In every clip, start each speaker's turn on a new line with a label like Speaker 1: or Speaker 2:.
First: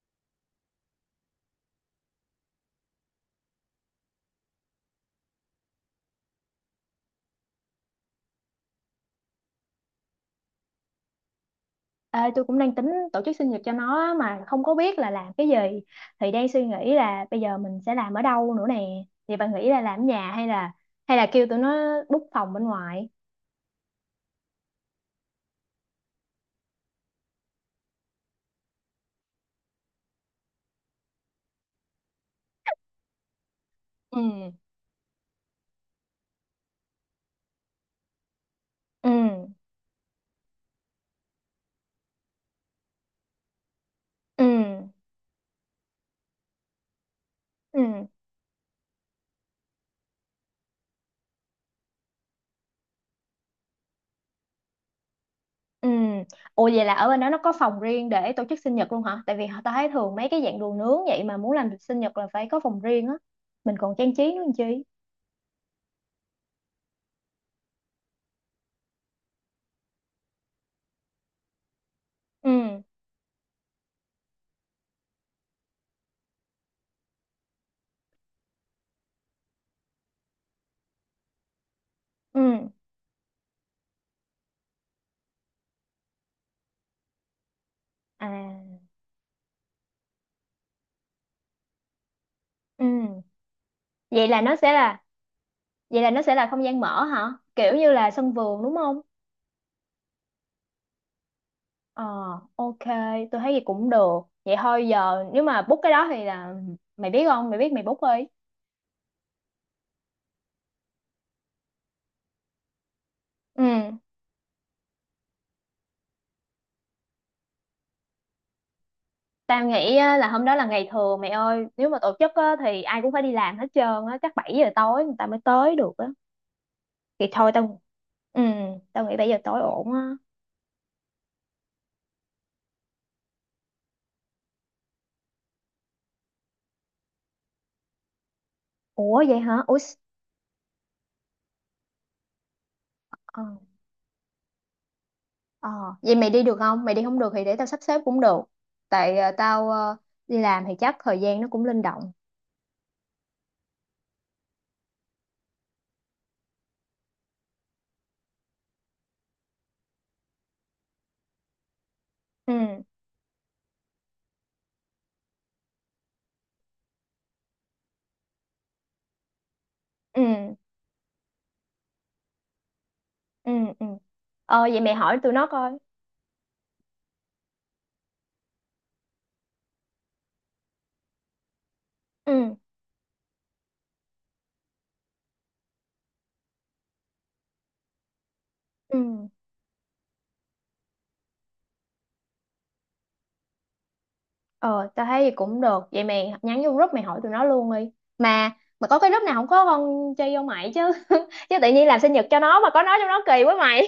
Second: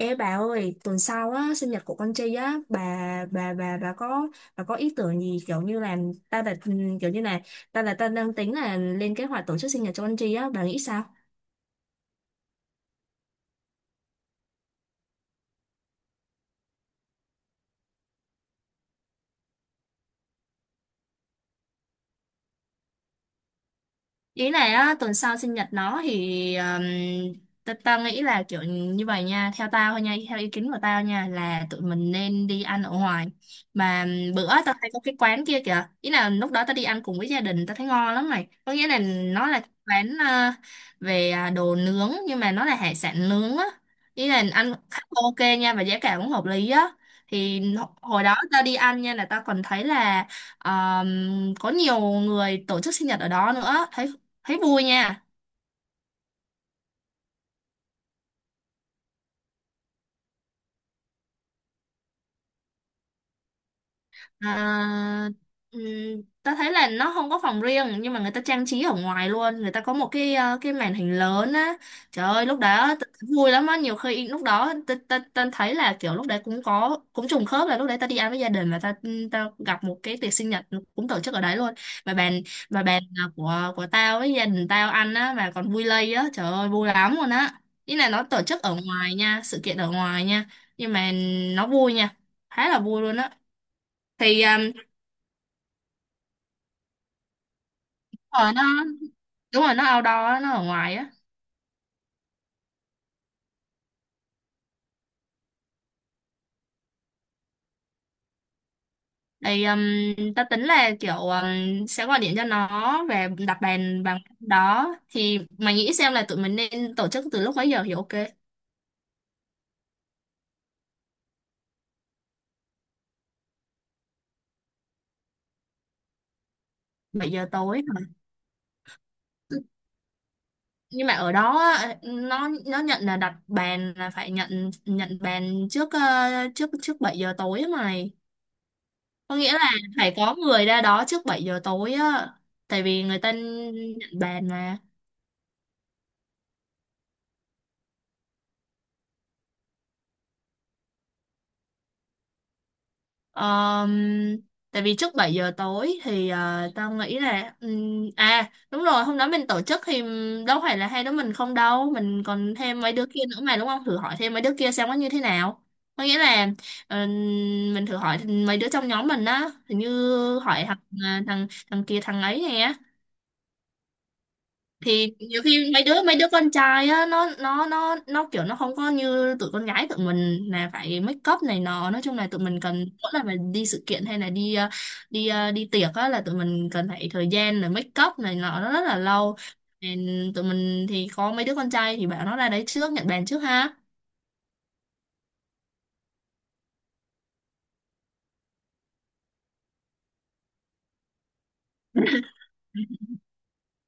Speaker 1: Ê bà ơi, tuần sau á, sinh nhật của con Tri á, bà bà bà có bà có ý tưởng gì kiểu như là ta là ừ, kiểu như là ta đang tính là lên kế hoạch tổ chức sinh nhật cho con Tri á, bà nghĩ sao?
Speaker 2: Ê, tôi cũng đang tính tổ chức sinh nhật cho nó á, mà không có biết là làm cái gì thì đang suy nghĩ là bây giờ mình sẽ làm ở đâu nữa nè thì bạn nghĩ là làm ở nhà hay là kêu tụi nó book phòng bên ngoài.
Speaker 1: Ý này á, tuần sau sinh nhật nó thì ta nghĩ là kiểu như vậy nha, theo tao thôi nha, theo ý kiến của tao nha, là tụi mình nên đi ăn ở ngoài. Mà bữa
Speaker 2: Ừ,
Speaker 1: tao thấy có cái quán kia kìa, ý là lúc đó tao đi ăn cùng với gia đình, tao thấy ngon lắm này, có nghĩa là
Speaker 2: ừ,
Speaker 1: nó là quán về đồ nướng nhưng mà nó là hải sản nướng á, ý
Speaker 2: ừ,
Speaker 1: là ăn khá ok nha và giá cả cũng hợp lý á. Thì
Speaker 2: ừ,
Speaker 1: hồi đó tao đi ăn nha, là tao còn thấy là có nhiều người tổ chức sinh nhật ở đó nữa, thấy thấy vui nha.
Speaker 2: ừ. Ủa vậy là ở bên đó nó có phòng riêng để tổ chức sinh nhật luôn hả, tại vì tao thấy thường mấy cái dạng đồ nướng vậy mà muốn làm sinh nhật là phải có phòng riêng á, mình còn trang trí nữa làm chi.
Speaker 1: à, ừm, Ta thấy là nó không có phòng riêng nhưng mà người ta trang trí ở ngoài luôn, người ta có một cái màn hình lớn á, trời ơi lúc
Speaker 2: Ừ,
Speaker 1: đó vui lắm á, nhiều khi lúc đó ta thấy là kiểu lúc đấy cũng có cũng trùng khớp là lúc đấy ta đi ăn với gia đình và ta, ta gặp một cái tiệc sinh nhật cũng tổ chức ở đấy luôn. mà bàn
Speaker 2: ừ,
Speaker 1: mà bàn à, của tao với gia đình tao ăn á mà còn vui lây á, trời ơi vui lắm luôn á, ý là nó tổ chức ở
Speaker 2: à,
Speaker 1: ngoài nha, sự kiện ở ngoài nha, nhưng mà nó vui nha, khá là vui luôn
Speaker 2: ừ.
Speaker 1: á.
Speaker 2: vậy là
Speaker 1: Thì
Speaker 2: nó sẽ là Vậy là nó sẽ là không gian mở hả? Kiểu như là sân
Speaker 1: đúng rồi
Speaker 2: vườn
Speaker 1: nó,
Speaker 2: đúng không?
Speaker 1: đúng rồi nó outdoor á, nó ở ngoài á.
Speaker 2: Ờ, ok, tôi thấy vậy cũng được. Vậy thôi giờ nếu mà book cái đó thì là mày biết không? Mày biết mày book đi.
Speaker 1: Thì ta tính là kiểu sẽ gọi điện cho nó và đặt
Speaker 2: Ừ,
Speaker 1: bàn bằng đó, thì mày nghĩ xem là tụi mình nên tổ chức từ lúc mấy giờ thì ok?
Speaker 2: tao nghĩ á, là hôm đó là ngày thường mày ơi. Nếu mà tổ chức á, thì ai cũng phải đi làm hết trơn á. Chắc 7 giờ tối người ta mới tới được á. Thì
Speaker 1: 7 giờ
Speaker 2: thôi tao,
Speaker 1: tối hả?
Speaker 2: ừ, tao nghĩ 7 giờ tối ổn á.
Speaker 1: Nhưng mà ở đó á, nó nhận là đặt bàn là phải nhận nhận bàn trước trước trước 7 giờ tối á mày,
Speaker 2: Ủa
Speaker 1: có
Speaker 2: vậy
Speaker 1: nghĩa
Speaker 2: hả?
Speaker 1: là
Speaker 2: Ủa,
Speaker 1: phải có người ra đó trước 7 giờ tối á, tại vì người ta
Speaker 2: ờ,
Speaker 1: nhận bàn mà.
Speaker 2: ờ. Vậy mày đi được không? Mày đi không được thì để tao sắp xếp cũng được. Tại ờ, tao ờ, đi làm thì chắc thời gian nó cũng linh động.
Speaker 1: Ờm, Tại vì trước 7 giờ tối thì tao nghĩ là à đúng rồi, hôm đó mình tổ chức thì đâu phải là hai đứa mình không đâu, mình còn thêm
Speaker 2: Ừ,
Speaker 1: mấy đứa kia nữa mà, đúng không, thử hỏi thêm mấy đứa kia xem nó như thế nào, có nghĩa là ừm, mình thử hỏi mấy đứa trong nhóm mình á, hình như
Speaker 2: ừ,
Speaker 1: hỏi thằng à, thằng thằng kia, thằng ấy nè.
Speaker 2: ừ, ừ. Ờ vậy mày
Speaker 1: Thì
Speaker 2: hỏi tụi
Speaker 1: nhiều
Speaker 2: nó
Speaker 1: khi
Speaker 2: coi.
Speaker 1: mấy đứa con trai á, nó kiểu nó không có như tụi con gái tụi mình là phải make up này nọ, nói chung là tụi
Speaker 2: Ừ,
Speaker 1: mình cần mỗi lần mà đi sự kiện hay là đi tiệc á là tụi mình cần phải thời gian là make up này nọ, nó rất là
Speaker 2: ừ.
Speaker 1: lâu. Nên tụi mình thì có mấy đứa con trai thì bảo nó ra đấy trước, nhận bàn trước ha.
Speaker 2: Ờ tao thấy vậy cũng được, vậy mày nhắn vô group mày hỏi tụi nó luôn đi, mà có cái group nào không có con chơi vô mày chứ, chứ tự nhiên làm sinh nhật cho nó mà có nó trong đó kỳ quá mày.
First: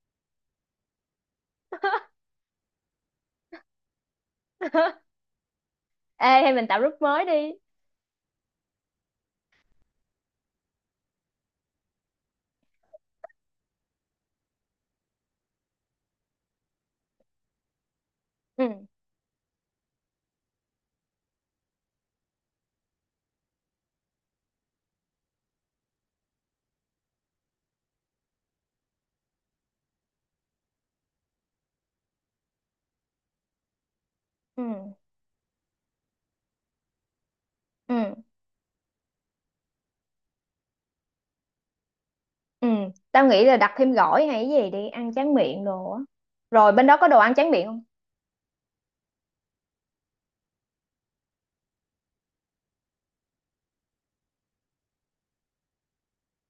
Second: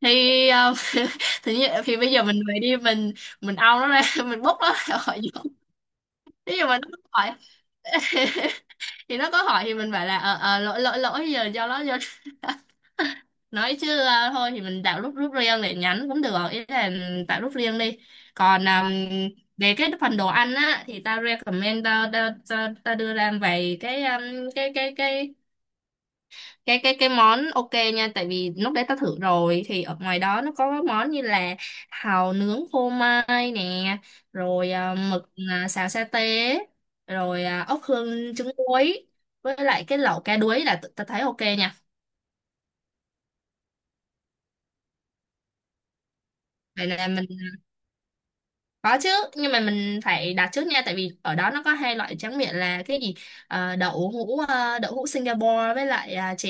Speaker 1: Thì thì bây giờ mình về đi, mình ao nó ra, mình bốc nó ra khỏi giường.
Speaker 2: Ê hay
Speaker 1: Thế
Speaker 2: mình
Speaker 1: nhưng mà
Speaker 2: tạo
Speaker 1: nó
Speaker 2: group
Speaker 1: không
Speaker 2: mới
Speaker 1: phải.
Speaker 2: đi.
Speaker 1: Thì nó có hỏi thì mình phải là lỗi lỗi lỗi, giờ do nó do nói chứ, à, thôi thì mình tạo group group riêng để nhắn cũng được, ý là tạo group riêng đi. Còn
Speaker 2: Ừ,
Speaker 1: về cái phần đồ ăn á thì tao recommend, tao đưa ra vài cái cái cái cái cái món ok nha, tại vì lúc đấy tao thử rồi, thì ở ngoài đó nó có món như là hàu nướng phô mai nè,
Speaker 2: ừ,
Speaker 1: rồi mực xào sa tế, rồi ốc
Speaker 2: ừ,
Speaker 1: hương trứng muối, với lại cái lẩu cá đuối là tao thấy ok nha.
Speaker 2: ừ. Tao nghĩ là đặt thêm gỏi hay cái gì đi ăn tráng miệng đồ á, rồi bên
Speaker 1: Vậy
Speaker 2: đó có
Speaker 1: là
Speaker 2: đồ
Speaker 1: mình
Speaker 2: ăn tráng miệng không.
Speaker 1: có chứ, nhưng mà mình phải đặt trước nha, tại vì ở đó nó có hai loại tráng miệng là cái gì? Đậu hũ Singapore với lại chè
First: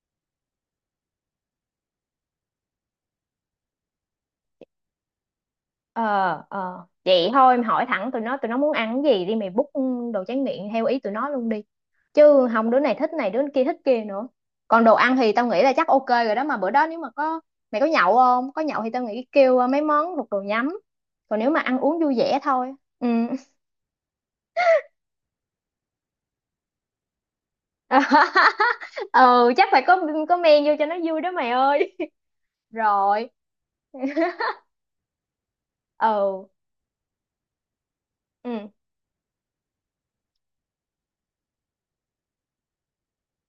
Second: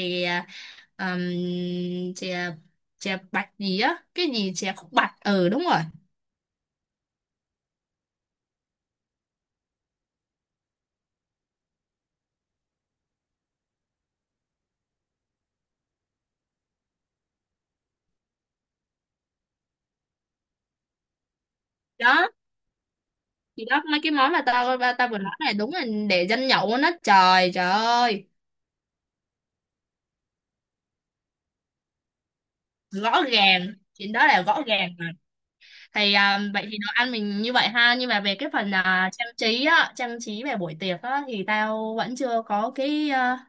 Speaker 1: um, chè chè bạch gì á, cái gì chè khúc bạch, ừ đúng rồi
Speaker 2: Ờ, ờ vậy thôi em hỏi thẳng tụi nó muốn ăn cái gì đi mày book đồ tráng miệng theo ý tụi nó luôn đi, chứ không đứa này thích này đứa kia thích kia nữa. Còn đồ ăn thì tao nghĩ là chắc ok rồi đó, mà bữa đó nếu mà có mày có nhậu không, có nhậu thì tao nghĩ kêu mấy món thuộc đồ nhắm, còn nếu mà ăn uống vui
Speaker 1: đó.
Speaker 2: vẻ thôi. Ừ.
Speaker 1: Thì đó mấy cái món mà tao ba tao vừa nói này đúng là để dân nhậu nó, trời trời ơi,
Speaker 2: Ừ chắc phải có men vô cho nó vui đó mày ơi.
Speaker 1: rõ
Speaker 2: Rồi.
Speaker 1: ràng, chuyện đó là rõ ràng mà. Thì
Speaker 2: Ừ,
Speaker 1: vậy thì đồ ăn mình như vậy ha, nhưng mà về cái
Speaker 2: ừ,
Speaker 1: phần trang trí á, trang trí về buổi tiệc á thì tao vẫn chưa có cái à,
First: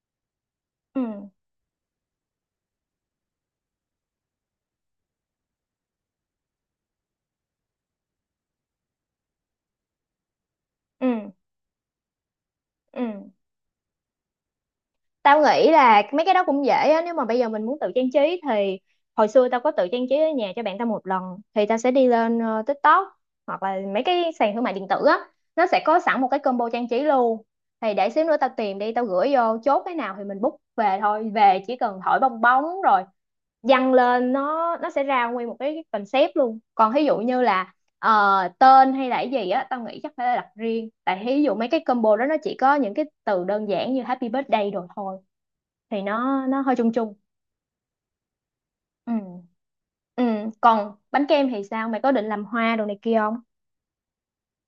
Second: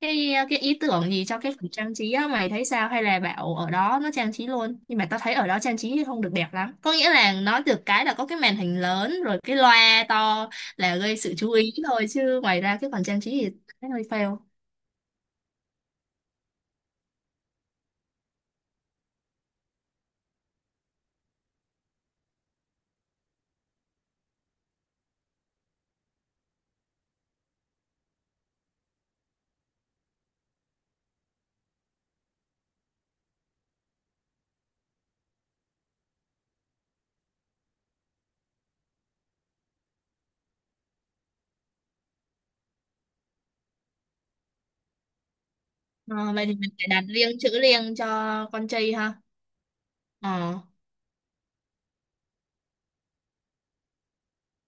Speaker 1: cái ờ, cái ý
Speaker 2: ừ,
Speaker 1: tưởng gì cho cái phần trang trí á, mày thấy sao, hay là bảo ở đó nó trang trí luôn, nhưng mà tao thấy ở đó trang trí không được đẹp lắm, có nghĩa là nói được cái là có cái màn hình lớn rồi cái loa to là gây
Speaker 2: ừ,
Speaker 1: sự chú ý thôi, chứ ngoài ra cái phần trang trí
Speaker 2: ừ.
Speaker 1: thì thấy hơi fail.
Speaker 2: Tao nghĩ là mấy cái đó cũng dễ á, nếu mà bây giờ mình muốn tự trang trí thì hồi xưa tao có tự trang trí ở nhà cho bạn tao một lần thì tao sẽ đi lên TikTok hoặc là mấy cái sàn thương mại điện tử á, nó sẽ có sẵn một cái combo trang trí luôn. Thì để xíu nữa tao tìm đi tao gửi vô chốt cái nào thì mình book về thôi, về chỉ cần thổi bong bóng rồi dăng lên nó sẽ ra nguyên một cái concept luôn. Còn ví dụ như là tên hay là cái gì á, tao nghĩ chắc phải đặt riêng, tại ví dụ mấy cái combo đó nó chỉ có những cái từ đơn giản như happy birthday rồi thôi, thì
Speaker 1: Ờ,
Speaker 2: nó
Speaker 1: Vậy thì
Speaker 2: nó
Speaker 1: mình
Speaker 2: hơi
Speaker 1: phải
Speaker 2: chung
Speaker 1: đặt
Speaker 2: chung.
Speaker 1: riêng, chữ riêng cho con trai
Speaker 2: Ừ,
Speaker 1: ha.
Speaker 2: ừ.
Speaker 1: Ờ
Speaker 2: Còn bánh kem thì sao, mày có định làm hoa đồ này kia không?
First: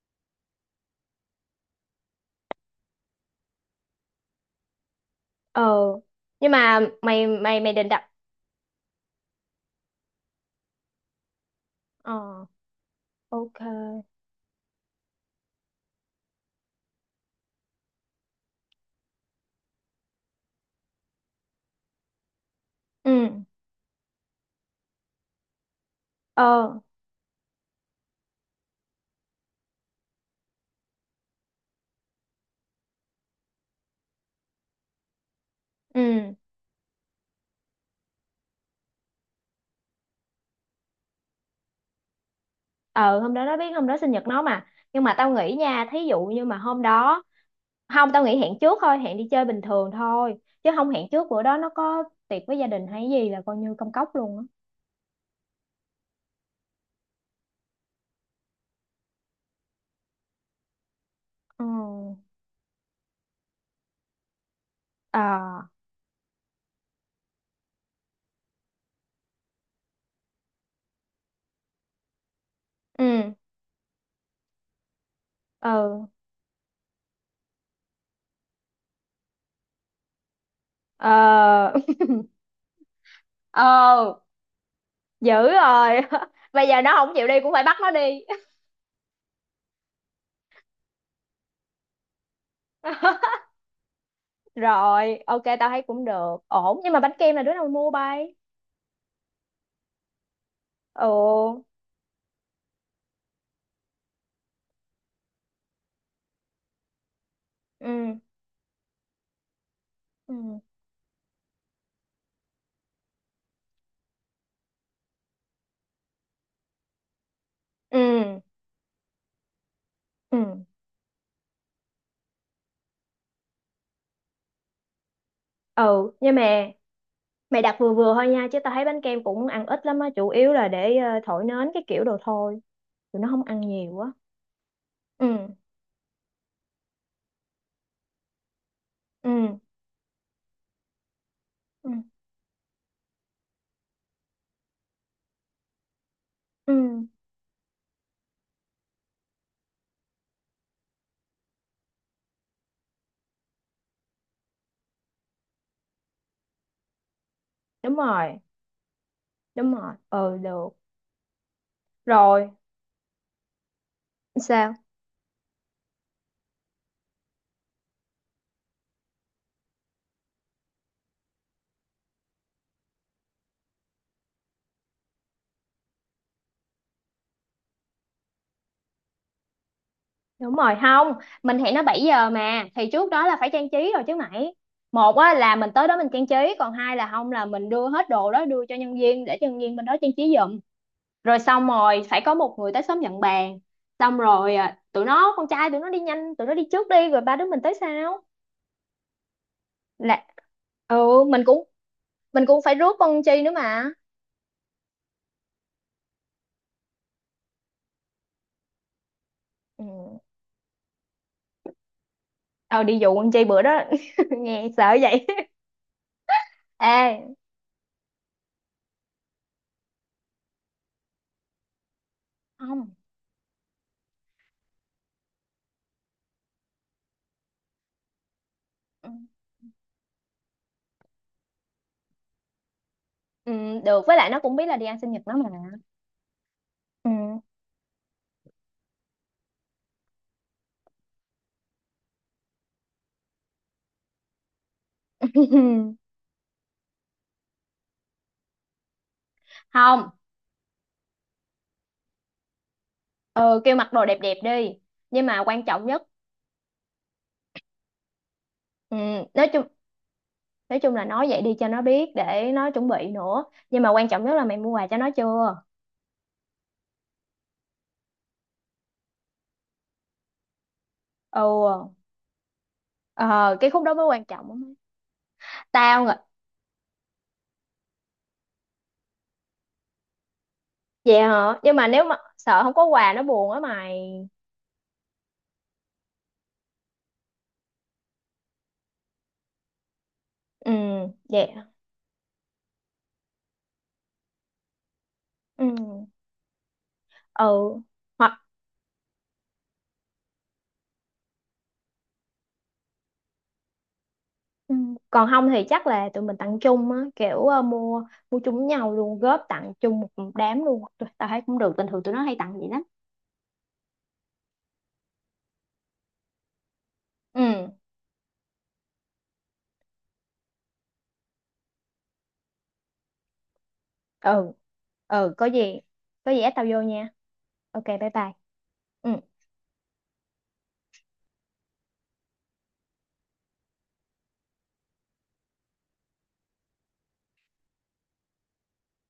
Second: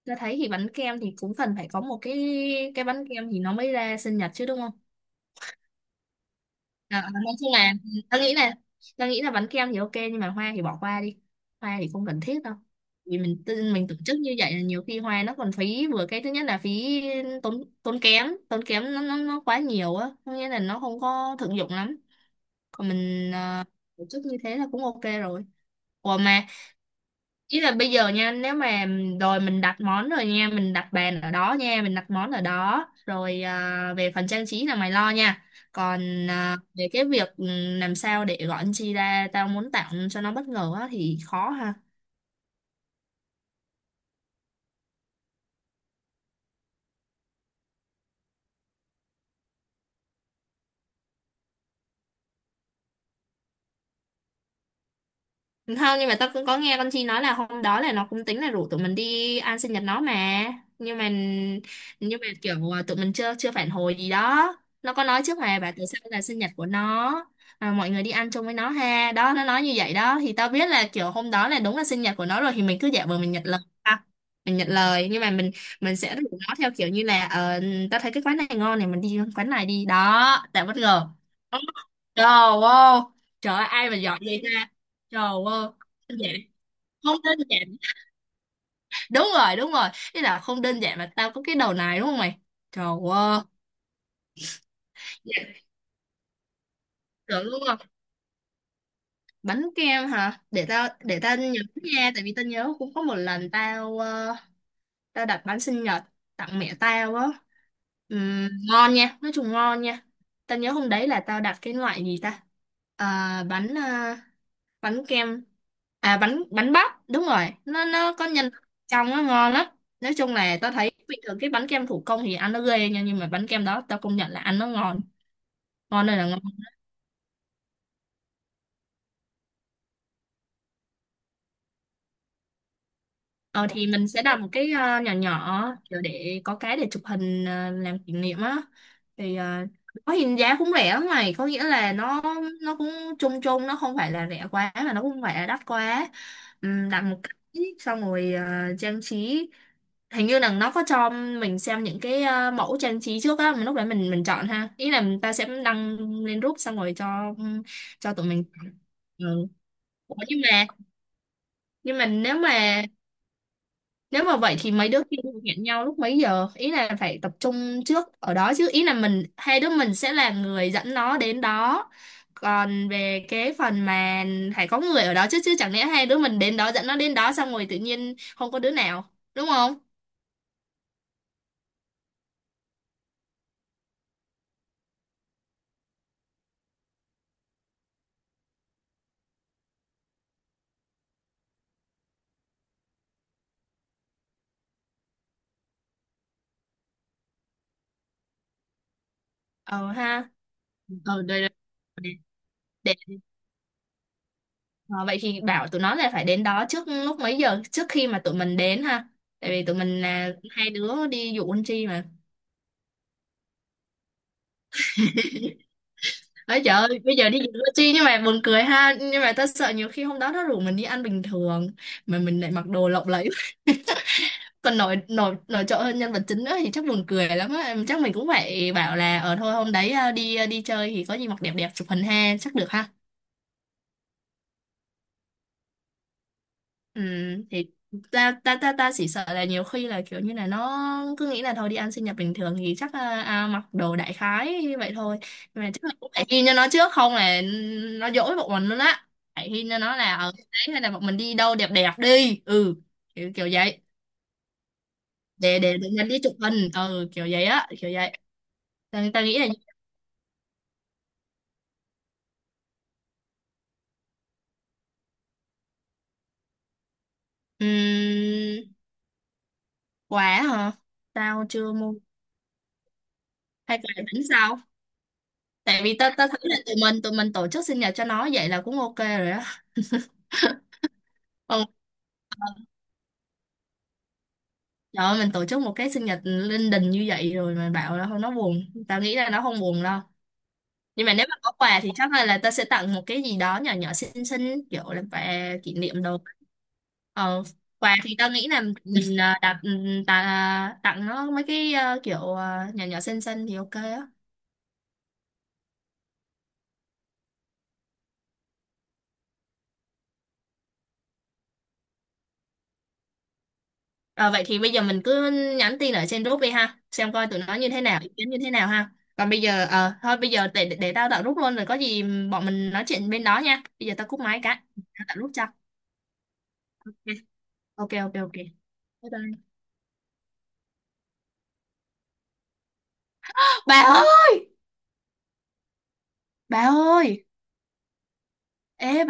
Speaker 1: tao thấy thì bánh kem thì cũng cần phải có một cái bánh kem thì nó mới ra sinh nhật chứ, đúng không?
Speaker 2: Ờ nhưng mà mày
Speaker 1: Nói chung
Speaker 2: mày mày
Speaker 1: là
Speaker 2: định đặt.
Speaker 1: tao nghĩ là bánh kem thì ok nhưng mà hoa thì bỏ qua đi, hoa thì không cần thiết
Speaker 2: Ờ,
Speaker 1: đâu. Vì mình tổ
Speaker 2: ok.
Speaker 1: chức như vậy là nhiều khi hoa nó còn phí, vừa cái thứ nhất là phí, tốn tốn kém nó quá nhiều á, có nghĩa là nó không có thực dụng lắm, còn
Speaker 2: Ừ.
Speaker 1: mình tổ chức như thế là cũng ok rồi. Ủa mà
Speaker 2: Ờ.
Speaker 1: ý là bây giờ nha, nếu mà rồi mình đặt món rồi nha, mình đặt bàn ở đó nha, mình đặt món ở đó rồi, về phần trang trí là mày lo nha. Còn
Speaker 2: Ừ.
Speaker 1: về cái việc làm sao để gọi anh chi ra, tao muốn tặng cho nó bất ngờ á, thì khó ha.
Speaker 2: Ờ hôm đó nó biết hôm đó sinh nhật nó mà, nhưng mà tao nghĩ nha, thí dụ như mà hôm đó không, tao nghĩ hẹn trước thôi, hẹn đi chơi bình thường thôi, chứ không hẹn trước bữa đó nó có tiệc với gia đình hay gì là coi như công cốc luôn á.
Speaker 1: Không, nhưng mà tao cũng có nghe con Chi nói là hôm đó là nó cũng tính là rủ tụi mình đi ăn sinh nhật nó mà. Nhưng mà
Speaker 2: Ừ.
Speaker 1: nhưng mà kiểu tụi mình chưa chưa phản hồi gì đó. Nó có
Speaker 2: Ờ.
Speaker 1: nói trước mà bà, tại sao là sinh nhật của nó, mọi người đi ăn chung với nó ha. Đó, nó nói như vậy đó, thì tao biết là kiểu hôm đó là đúng là sinh nhật của nó rồi, thì mình cứ giả vờ mình
Speaker 2: Ừ,
Speaker 1: nhận lời ha. Mình nhận lời nhưng mà mình
Speaker 2: ừ.
Speaker 1: sẽ rủ nó theo kiểu như là tao thấy cái quán này ngon này, mình đi quán này đi đó, tạo bất ngờ.
Speaker 2: Ờ.
Speaker 1: Trời ơi, trời ơi, ai mà
Speaker 2: Ờ
Speaker 1: giỏi vậy ta? Trời
Speaker 2: dữ
Speaker 1: ơi,
Speaker 2: rồi.
Speaker 1: đơn giản,
Speaker 2: Bây giờ nó không
Speaker 1: không
Speaker 2: chịu
Speaker 1: đơn
Speaker 2: đi cũng phải
Speaker 1: giản.
Speaker 2: bắt nó đi.
Speaker 1: Đúng rồi, đúng rồi. Thế là không đơn giản mà tao có cái đầu này, đúng không mày? Trời ơi,
Speaker 2: Rồi ok
Speaker 1: dạ,
Speaker 2: tao thấy cũng được ổn, nhưng mà bánh kem là
Speaker 1: tưởng
Speaker 2: đứa
Speaker 1: đúng
Speaker 2: nào
Speaker 1: không?
Speaker 2: mua bay?
Speaker 1: Bánh kem hả? Để tao nhớ
Speaker 2: Ừ,
Speaker 1: nha, tại vì tao nhớ cũng có một lần tao đặt bánh sinh nhật tặng mẹ tao á.
Speaker 2: ừ,
Speaker 1: Ngon nha, nói chung ngon nha. Tao
Speaker 2: ừ,
Speaker 1: nhớ hôm đấy là tao đặt cái loại gì ta? À, bánh bánh kem à bánh bánh bắp đúng rồi, nó có
Speaker 2: ừ,
Speaker 1: nhân trong, nó ngon lắm, nói chung
Speaker 2: ừ,
Speaker 1: là tao thấy bình thường cái bánh kem thủ công thì ăn nó ghê nha, nhưng mà bánh kem đó tao công nhận là ăn nó ngon, ngon
Speaker 2: ừ.
Speaker 1: đây là
Speaker 2: Nhưng
Speaker 1: ngon.
Speaker 2: mà mày đặt vừa vừa thôi nha, chứ tao thấy bánh kem cũng ăn ít lắm á, chủ yếu là để thổi nến cái kiểu đồ thôi, tụi nó không ăn
Speaker 1: Ờ thì
Speaker 2: nhiều á.
Speaker 1: mình sẽ đặt một cái nhỏ
Speaker 2: Ừ,
Speaker 1: nhỏ, kiểu để có cái để chụp hình làm kỷ niệm á.
Speaker 2: ừ,
Speaker 1: Thì có hình giá cũng rẻ lắm này, có nghĩa
Speaker 2: ừ,
Speaker 1: là nó cũng chung chung, nó không phải là rẻ quá mà nó cũng không phải là đắt quá.
Speaker 2: ừ.
Speaker 1: Đặt một cái xong rồi trang trí. Hình như là nó có cho mình xem những cái mẫu trang trí trước á, mình lúc đấy mình chọn ha. Ý là người ta sẽ đăng lên group xong rồi
Speaker 2: Đúng
Speaker 1: cho tụi
Speaker 2: rồi,
Speaker 1: mình chọn. Ừ.
Speaker 2: đúng rồi,
Speaker 1: Ủa,
Speaker 2: ừ
Speaker 1: nhưng mà
Speaker 2: được
Speaker 1: nhưng mà nếu
Speaker 2: rồi,
Speaker 1: mà nếu mà vậy thì
Speaker 2: sao?
Speaker 1: mấy đứa kia hẹn nhau lúc mấy giờ? Ý là phải tập trung trước ở đó chứ. Ý là mình hai đứa mình sẽ là người dẫn nó đến đó. Còn về cái phần mà phải có người ở đó chứ chứ chẳng lẽ hai đứa mình đến đó dẫn nó đến đó xong rồi tự nhiên không có đứa nào, đúng không?
Speaker 2: Đúng rồi, không, mình hẹn nó 7 giờ mà, thì trước đó là phải trang trí rồi chứ mày. Một á, là mình tới đó mình trang trí. Còn hai là không là mình đưa hết đồ đó, đưa cho nhân viên để cho nhân viên bên đó trang trí giùm. Rồi xong rồi phải có một người tới sớm nhận bàn. Xong rồi à, tụi nó con trai tụi nó đi nhanh, tụi nó đi trước đi rồi ba đứa mình tới sau
Speaker 1: Ờ
Speaker 2: là.
Speaker 1: ha. Ờ
Speaker 2: Ừ
Speaker 1: đây
Speaker 2: mình
Speaker 1: đây.
Speaker 2: cũng mình cũng phải
Speaker 1: Để,
Speaker 2: rước
Speaker 1: để-
Speaker 2: con Chi nữa mà.
Speaker 1: ờ, Vậy thì bảo tụi nó là phải đến đó trước lúc mấy giờ, trước khi mà tụi mình đến ha. Tại vì tụi mình
Speaker 2: Ừ.
Speaker 1: là hai đứa đi dụ anh Chi mà.
Speaker 2: Ờ đi dụ con Chi bữa đó, nghe sợ vậy.
Speaker 1: Ấy trời ơi, bây giờ
Speaker 2: Ê
Speaker 1: đi dự chi nhưng mà buồn cười ha. Nhưng mà tao sợ nhiều khi hôm đó nó rủ mình đi ăn bình thường mà mình lại mặc đồ
Speaker 2: không.
Speaker 1: lộng lẫy, còn nổi nổi nổi trội hơn nhân vật chính nữa thì chắc buồn cười lắm á. Chắc mình cũng phải bảo
Speaker 2: Ừ,
Speaker 1: là ở thôi hôm đấy đi chơi thì có gì mặc đẹp đẹp chụp hình ha, chắc được ha.
Speaker 2: ừ, được, với lại nó cũng biết là đi ăn sinh nhật nó mà.
Speaker 1: Ừ,
Speaker 2: Ừ.
Speaker 1: thì ta ta ta ta chỉ sợ là nhiều khi là kiểu như là nó cứ nghĩ là thôi đi ăn sinh nhật bình thường thì chắc là, mặc đồ đại khái vậy thôi, nhưng mà chắc là
Speaker 2: Ừ,
Speaker 1: cũng phải ghi cho nó trước, không là nó dỗi bọn mình luôn á, phải ghi cho nó
Speaker 2: không.
Speaker 1: là ở đấy hay là bọn mình đi đâu đẹp đẹp đi, ừ kiểu, kiểu
Speaker 2: Ừ, kêu
Speaker 1: vậy,
Speaker 2: mặc đồ đẹp đẹp đi, nhưng mà
Speaker 1: để
Speaker 2: quan
Speaker 1: để
Speaker 2: trọng
Speaker 1: để
Speaker 2: nhất.
Speaker 1: nhân đi chụp hình, ừ kiểu vậy á kiểu vậy.
Speaker 2: Ừ,
Speaker 1: Ta nghĩ là
Speaker 2: nói chung nói chung là nói vậy đi cho nó biết để nó chuẩn bị nữa, nhưng mà quan trọng nhất là mày mua quà cho nó chưa?
Speaker 1: ừm, quà hả,
Speaker 2: Ừ.
Speaker 1: tao chưa mua,
Speaker 2: Ờ, cái
Speaker 1: hay
Speaker 2: khúc
Speaker 1: quà
Speaker 2: đó mới
Speaker 1: bánh
Speaker 2: quan trọng
Speaker 1: sao,
Speaker 2: á má.
Speaker 1: tại vì
Speaker 2: Tao
Speaker 1: ta
Speaker 2: ngờ
Speaker 1: ta thấy là tụi mình tổ chức sinh nhật cho nó vậy là cũng ok rồi á.
Speaker 2: vậy hả,
Speaker 1: Ừ,
Speaker 2: nhưng mà nếu mà sợ không có quà nó buồn á mày.
Speaker 1: trời ơi, mình tổ chức một cái sinh nhật linh đình như vậy rồi mà bảo là không nó buồn. Tao nghĩ là nó không buồn đâu.
Speaker 2: Ừ,
Speaker 1: Nhưng mà nếu mà
Speaker 2: vậy
Speaker 1: có
Speaker 2: hả?
Speaker 1: quà thì chắc là tao sẽ tặng một cái gì đó nhỏ nhỏ xinh xinh kiểu là quà
Speaker 2: Ừ,
Speaker 1: kỷ niệm đồ. Ờ,
Speaker 2: ừ,
Speaker 1: quà thì tao
Speaker 2: hoặc.
Speaker 1: nghĩ là mình tặng nó mấy cái kiểu nhỏ nhỏ xinh xinh thì ok á.
Speaker 2: Ừ. Còn không thì chắc là tụi mình tặng chung á, kiểu mua mua chung với nhau luôn, góp tặng chung một đám luôn. Tao thấy cũng được, bình thường tụi nó hay tặng vậy lắm.
Speaker 1: Ờ, vậy thì bây giờ mình cứ nhắn tin ở trên group đi ha, xem coi tụi nó như
Speaker 2: Ừ,
Speaker 1: thế nào, ý kiến như thế nào ha. Còn bây giờ, thôi bây giờ để tao tạo group luôn rồi có gì bọn mình nói chuyện bên đó nha. Bây giờ tao cúp máy
Speaker 2: ừ,
Speaker 1: cái, tao tạo group
Speaker 2: ừ, có
Speaker 1: cho.
Speaker 2: gì có gì ép tao vô nha, ok
Speaker 1: Ok,
Speaker 2: bye
Speaker 1: ok,
Speaker 2: bye.
Speaker 1: ok.
Speaker 2: Ừ.
Speaker 1: Bye bye. Bà ơi, bà ơi, ê bà.